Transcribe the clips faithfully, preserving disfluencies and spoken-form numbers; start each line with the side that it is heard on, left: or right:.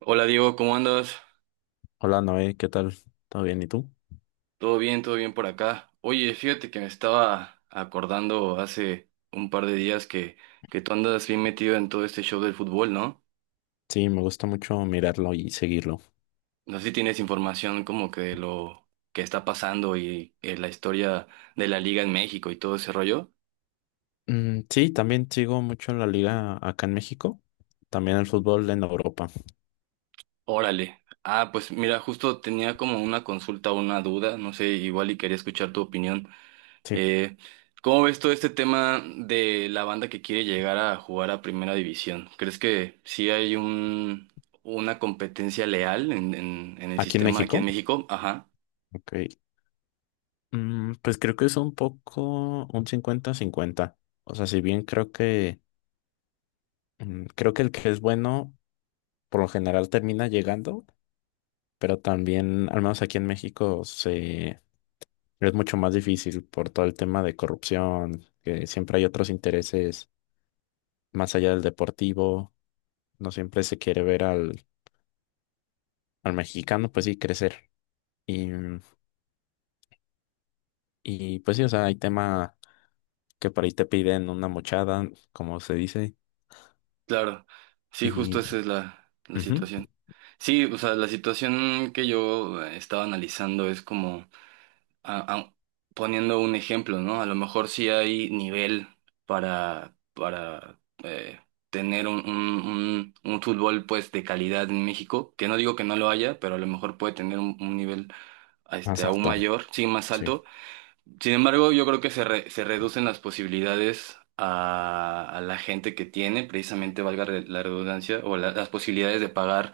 right: Hola Diego, ¿cómo andas?
left: Hola Noé, ¿qué tal? ¿Todo bien? ¿Y tú?
right: ¿Todo bien? ¿Todo bien por acá? Oye, fíjate que me estaba acordando hace un par de días que, que tú andas bien metido en todo este show del fútbol, ¿no?
left: Sí, me gusta mucho mirarlo y seguirlo.
right: No sé si tienes información como que de lo que está pasando y eh, la historia de la liga en México y todo ese rollo.
left: Mm, sí, también sigo mucho la liga acá en México, también el fútbol en Europa.
right: Órale. Ah, pues mira, justo tenía como una consulta, una duda, no sé, igual y quería escuchar tu opinión.
left: Sí,
right: Eh, ¿Cómo ves todo este tema de la banda que quiere llegar a jugar a Primera División? ¿Crees que sí hay un, una competencia leal en, en, en el
left: aquí en
right: sistema aquí en
left: México.
right: México? Ajá,
left: Ok. Mm, pues creo que es un poco un cincuenta-cincuenta. O sea, si bien creo que mm, creo que el que es bueno por lo general termina llegando, pero también, al menos aquí en México, se es mucho más difícil por todo el tema de corrupción, que siempre hay otros intereses más allá del deportivo, no siempre se quiere ver al, al mexicano, pues sí, crecer. Y, y pues sí, o sea, hay tema que por ahí te piden una mochada, como se dice,
right: claro. Sí, justo
left: y
right: esa es la, la
left: ujú,
right: situación. Sí, o sea, la situación que yo eh, estaba analizando es como... a- a- poniendo un ejemplo, ¿no? A lo mejor sí hay nivel para, para eh, tener un, un, un- un fútbol pues de calidad en México, que no digo que no lo haya, pero a lo mejor puede tener un, un nivel este,
left: más
right: aún
left: alto,
right: mayor, sí, más
left: sí,
right: alto. Sin embargo, yo creo que se, re- se reducen las posibilidades a, a la gente que tiene, precisamente valga re- la redundancia, o la- las posibilidades de pagar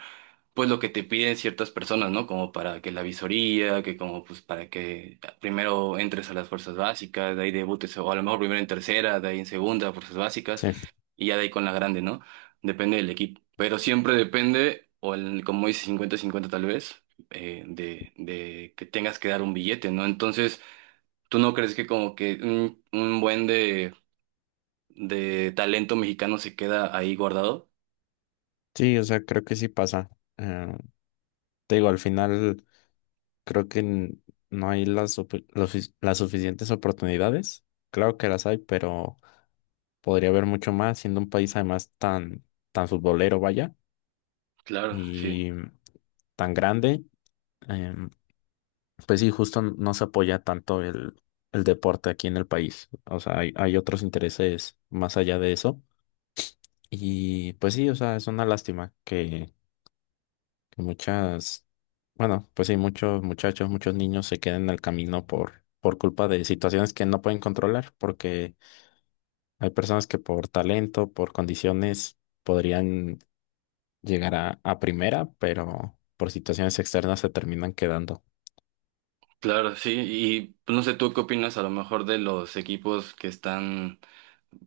right: pues lo que te piden ciertas personas, ¿no? Como para que la visoría, que como pues para que primero entres a las fuerzas básicas, de ahí debutes, o a lo mejor primero en tercera, de ahí en segunda, fuerzas básicas,
left: sí,
right: y ya de ahí con la grande, ¿no? Depende del equipo, pero siempre depende, o el, como dice cincuenta cincuenta tal vez, eh, de, de que tengas que dar un billete, ¿no? Entonces, ¿tú no crees que como que un, un buen de, de talento mexicano se queda ahí guardado?
left: sí, o sea, creo que sí pasa. Eh, Te digo, al final creo que n- no hay las, supe- lo sufic- las suficientes oportunidades, claro que las hay, pero podría haber mucho más, siendo un país además tan, tan futbolero, vaya,
right: Claro, sí.
left: y tan grande. Em, Pues sí, justo no se apoya tanto el, el deporte aquí en el país. O sea, hay, hay otros intereses más allá de eso. Y pues sí, o sea, es una lástima que, que muchas, bueno, pues sí, muchos muchachos, muchos niños se queden en el camino por, por culpa de situaciones que no pueden controlar, porque hay personas que por talento, por condiciones, podrían llegar a, a primera, pero por situaciones externas se terminan quedando.
right: Claro, sí, y pues, no sé, ¿tú qué opinas a lo mejor de los equipos que están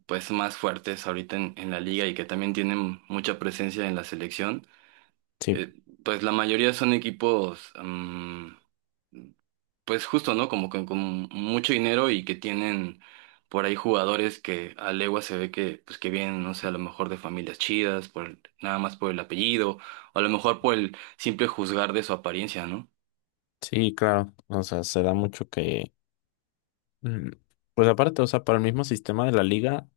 right: pues más fuertes ahorita en, en la liga y que también tienen mucha presencia en la selección?
left: Sí,
right: Eh, pues la mayoría son equipos, mm, pues justo, ¿no? Como con, con mucho dinero y que tienen por ahí jugadores que a legua se ve que, pues que vienen, no sé, a lo mejor de familias chidas, por el- nada más por el apellido, o a lo mejor por el simple juzgar de su apariencia, ¿no?
left: sí, claro. O sea, se da mucho que Mm, pues aparte, o sea, para el mismo sistema de la liga,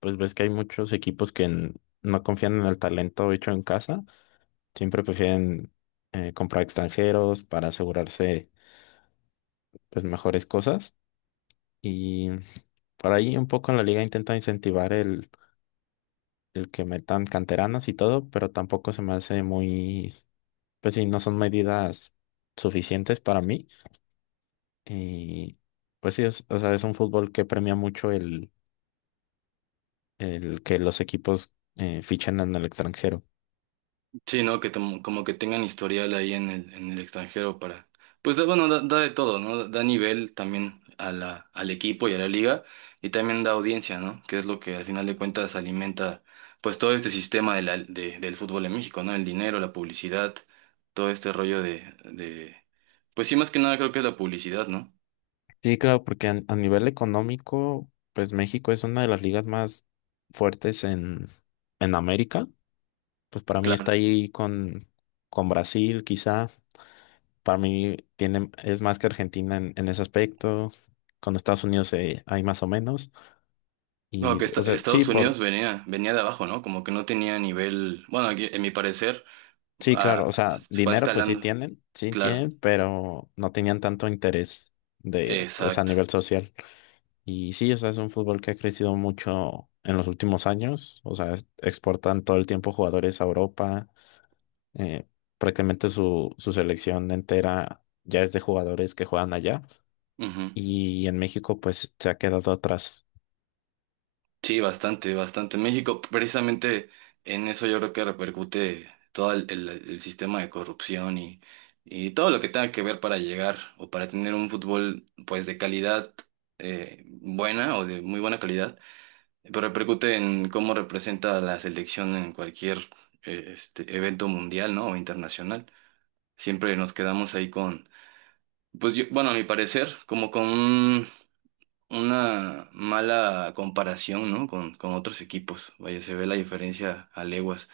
left: pues ves que hay muchos equipos que n- no confían en el talento hecho en casa, siempre prefieren eh, comprar extranjeros para asegurarse pues mejores cosas y por ahí un poco en la liga intenta incentivar el, el que metan canteranas y todo, pero tampoco se me hace muy, pues sí, no son medidas suficientes para mí y pues sí, es- o sea, es un fútbol que premia mucho el que los equipos eh, fichan en el extranjero.
right: Sí, ¿no? Que tom- como que tengan historial ahí en el, en el extranjero para... Pues da- bueno, da, da de todo, ¿no? Da nivel también a la, al equipo y a la liga y también da audiencia, ¿no? Que es lo que al final de cuentas alimenta pues todo este sistema de la- de- del fútbol en México, ¿no? El dinero, la publicidad, todo este rollo de, de... Pues sí, más que nada creo que es la publicidad, ¿no?
left: Sí, claro, porque a, a nivel económico, pues México es una de las ligas más fuertes en, en América. Pues para mí
right: Claro.
left: está ahí con, con Brasil, quizá. Para mí tiene, es más que Argentina en, en ese aspecto. Con Estados Unidos eh, hay más o menos.
right: No,
left: Y,
right: que esta-
left: o sea, sí,
right: Estados
left: por,
right: Unidos venía, venía de abajo, ¿no? Como que no tenía nivel, bueno, aquí, en mi parecer,
left: sí, claro,
right: a-
left: o sea,
right: fue
left: dinero pues sí
right: escalando,
left: tienen, sí
right: claro.
left: tienen, pero no tenían tanto interés de, pues a
right: Exacto.
left: nivel social. Y sí, o sea, es un fútbol que ha crecido mucho en los últimos años. O sea, es- exportan todo el tiempo jugadores a Europa. eh, Prácticamente su, su selección entera ya es de jugadores que juegan allá.
right: Ujú.
left: Y en México, pues, se ha quedado atrás.
right: Sí, bastante, bastante. México, precisamente en eso yo creo que repercute todo el, el- el sistema de corrupción y, y todo lo que tenga que ver para llegar o para tener un fútbol pues de calidad eh, buena o de muy buena calidad, pero repercute en cómo representa a la selección en cualquier eh, este, evento mundial, ¿no? O internacional. Siempre nos quedamos ahí con, pues yo, bueno, a mi parecer, como con una mala comparación, ¿no? Con, con otros equipos. Vaya, se ve la diferencia a leguas.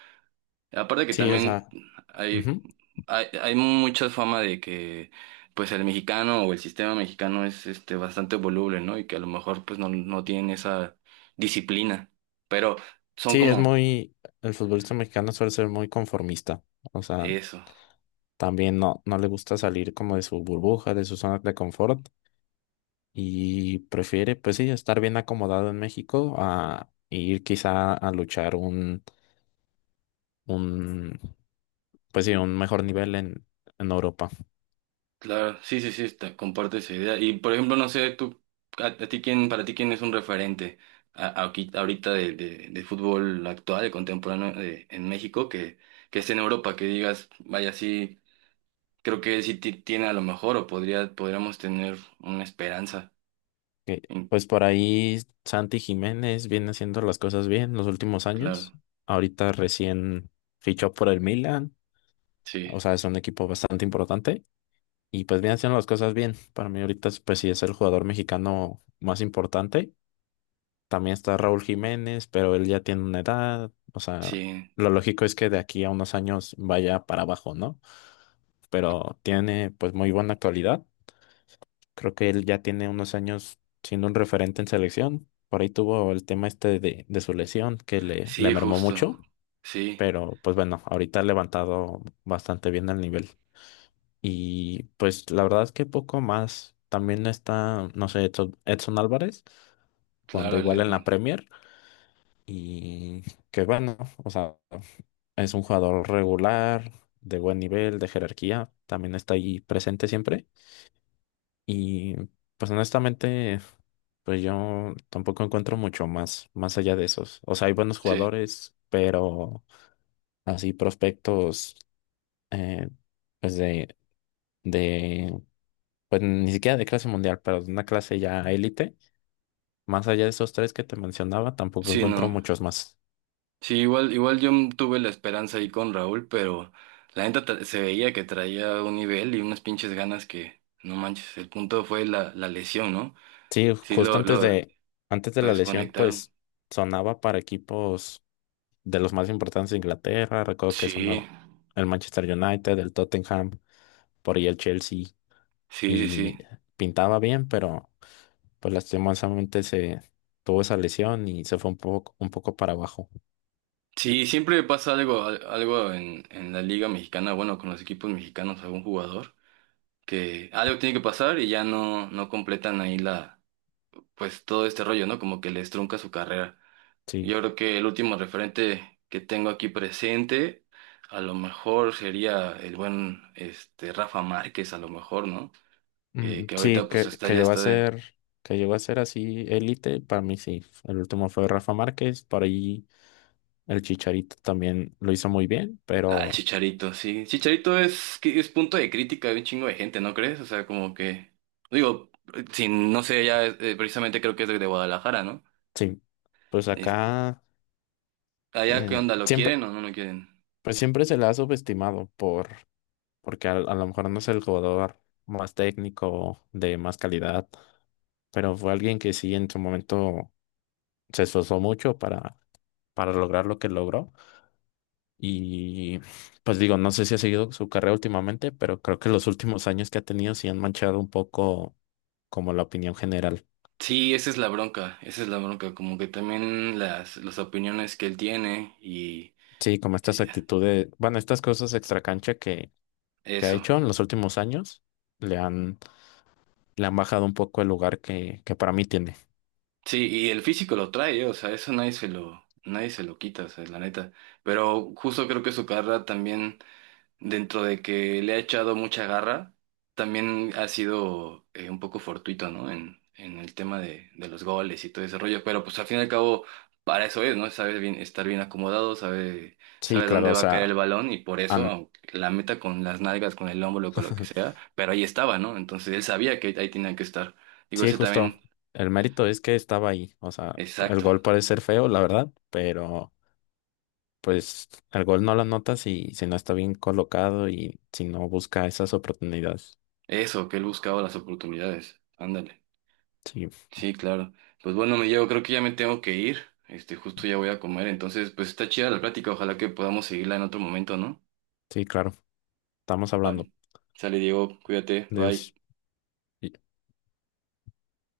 right: Aparte que
left: Sí, o
right: también
left: sea,
right: hay,
left: ujú.
right: hay, hay mucha fama de que pues el mexicano o el sistema mexicano es este bastante voluble, ¿no? Y que a lo mejor pues no, no tienen esa disciplina. Pero son
left: Sí, es
right: como
left: muy, el futbolista mexicano suele ser muy conformista. O sea,
right: eso.
left: también no, no le gusta salir como de su burbuja, de su zona de confort. Y prefiere, pues sí, estar bien acomodado en México a ir quizá a luchar un, un, pues sí, un mejor nivel en, en Europa.
right: Claro, sí, sí, sí, está, comparto esa idea. Y por ejemplo, no sé, tú, a, a ti quién, para ti quién es un referente a- a- aquí- ahorita de, de, de fútbol actual, de contemporáneo de- en México, que, que esté en Europa, que digas, vaya, sí, creo que sí ti- tiene a lo mejor o podría, podríamos tener una esperanza.
left: Que,
right: En-
left: pues por ahí Santi Jiménez viene haciendo las cosas bien los últimos
right: claro,
left: años. Ahorita recién fichó por el Milan, o
right: sí,
left: sea, es un equipo bastante importante y pues viene haciendo las cosas bien. Para mí ahorita, es, pues sí, es el jugador mexicano más importante. También está Raúl Jiménez, pero él ya tiene una edad. O sea,
right: sí,
left: lo lógico es que de aquí a unos años vaya para abajo, ¿no? Pero tiene pues muy buena actualidad. Creo que él ya tiene unos años siendo un referente en selección. Por ahí tuvo el tema este de, de su lesión que le, le
right: sí,
left: mermó
right: justo,
left: mucho.
right: sí,
left: Pero pues bueno, ahorita ha levantado bastante bien el nivel. Y pues la verdad es que poco más. También está, no sé, Edson Edson Álvarez, cuando
right: claro, el-
left: igual en la Premier. Y que bueno, o sea, es un jugador regular, de buen nivel, de jerarquía, también está ahí presente siempre. Y pues honestamente, pues yo tampoco encuentro mucho más, más allá de esos. O sea, hay buenos
right: sí,
left: jugadores, pero así prospectos, eh, pues de, de, pues ni siquiera de clase mundial, pero de una clase ya élite. Más allá de esos tres que te mencionaba, tampoco
right: sí,
left: encuentro
right: no.
left: muchos más.
right: Sí, igual, igual yo tuve la esperanza ahí con Raúl, pero la neta tra- se veía que traía un nivel y unas pinches ganas que, no manches, el punto fue la, la lesión, ¿no?
left: Sí,
right: Sí,
left: justo
right: lo,
left: antes
right: lo, lo
left: de, antes de la lesión,
right: desconectaron.
left: pues sonaba para equipos de los más importantes de Inglaterra. Recuerdo que
right: Sí,
left: sonó el Manchester United, el Tottenham, por ahí el Chelsea.
right: sí, sí,
left: Y
right: sí.
left: pintaba bien, pero pues lastimosamente se tuvo esa lesión y se fue un poco, un poco para abajo.
right: Sí, siempre pasa algo, al- algo en, en la Liga Mexicana, bueno, con los equipos mexicanos, algún jugador, que algo tiene que pasar y ya no, no completan ahí la, pues todo este rollo, ¿no? Como que les trunca su carrera.
left: Sí,
right: Yo creo que el último referente que tengo aquí presente, a lo mejor sería el buen este Rafa Márquez, a lo mejor, ¿no? Que,
left: Mm,
right: que
left: sí,
right: ahorita pues
left: que,
right: está
left: que
right: ya
left: llegó a
right: está de.
left: ser, que llegó a ser así élite, para mí sí. El último fue Rafa Márquez, por ahí el Chicharito también lo hizo muy bien,
right: Ah, el
left: pero
right: Chicharito, sí. Chicharito es, que es punto de crítica de un chingo de gente, ¿no crees? O sea, como que. Digo, sin, no sé, ya eh, precisamente creo que es de, de Guadalajara, ¿no?
left: sí, pues
right: Es-
left: acá
right: allá qué
left: eh,
right: onda, ¿lo
left: siempre,
right: quieren o no lo quieren?
left: pues siempre se le ha subestimado por, porque a, a lo mejor no es el jugador más técnico, de más calidad, pero fue alguien que sí en su momento se esforzó mucho para, para lograr lo que logró. Y pues digo, no sé si ha seguido su carrera últimamente, pero creo que los últimos años que ha tenido sí han manchado un poco como la opinión general.
right: Sí, esa es la bronca, esa es la bronca, como que también las, las opiniones que él tiene y.
left: Sí, como estas
right: eh,
left: actitudes, bueno, estas cosas extracancha que que ha
right: eso,
left: hecho en los últimos años, le han, le han bajado un poco el lugar que, que para mí tiene.
right: Sí, y el físico lo trae, ¿eh? O sea, eso nadie se lo, nadie se lo quita, o sea, la neta. Pero justo creo que su carrera también, dentro de que le ha echado mucha garra, también ha sido eh, un poco fortuito, ¿no? En, en el tema de, de los goles y todo ese rollo. Pero pues al fin y al cabo, para eso es, ¿no? Sabe bien, estar bien acomodado, sabe,
left: Sí,
right: sabe
left: claro,
right: dónde
left: o
right: va a caer el
left: sea,
right: balón y por eso,
left: han-
right: aunque la meta con las nalgas, con el hombro, con lo que sea, pero ahí estaba, ¿no? Entonces él sabía que ahí tenía que estar. Digo,
left: sí,
right: ese
left: justo.
right: también,
left: El mérito es que estaba ahí. O sea, el
right: exacto.
left: gol puede ser feo, la verdad, pero pues el gol no lo notas si, si no está bien colocado y si no busca esas oportunidades.
right: Eso, que él buscaba las oportunidades. Ándale.
left: Sí,
right: Sí, claro. Pues bueno, me llevo, creo que ya me tengo que ir. Este, justo ya voy a comer. Entonces, pues está chida la plática. Ojalá que podamos seguirla en otro momento, ¿no?
left: sí, claro. Estamos hablando.
right: Vale. Sale, Diego, cuídate. Bye.
left: Dios.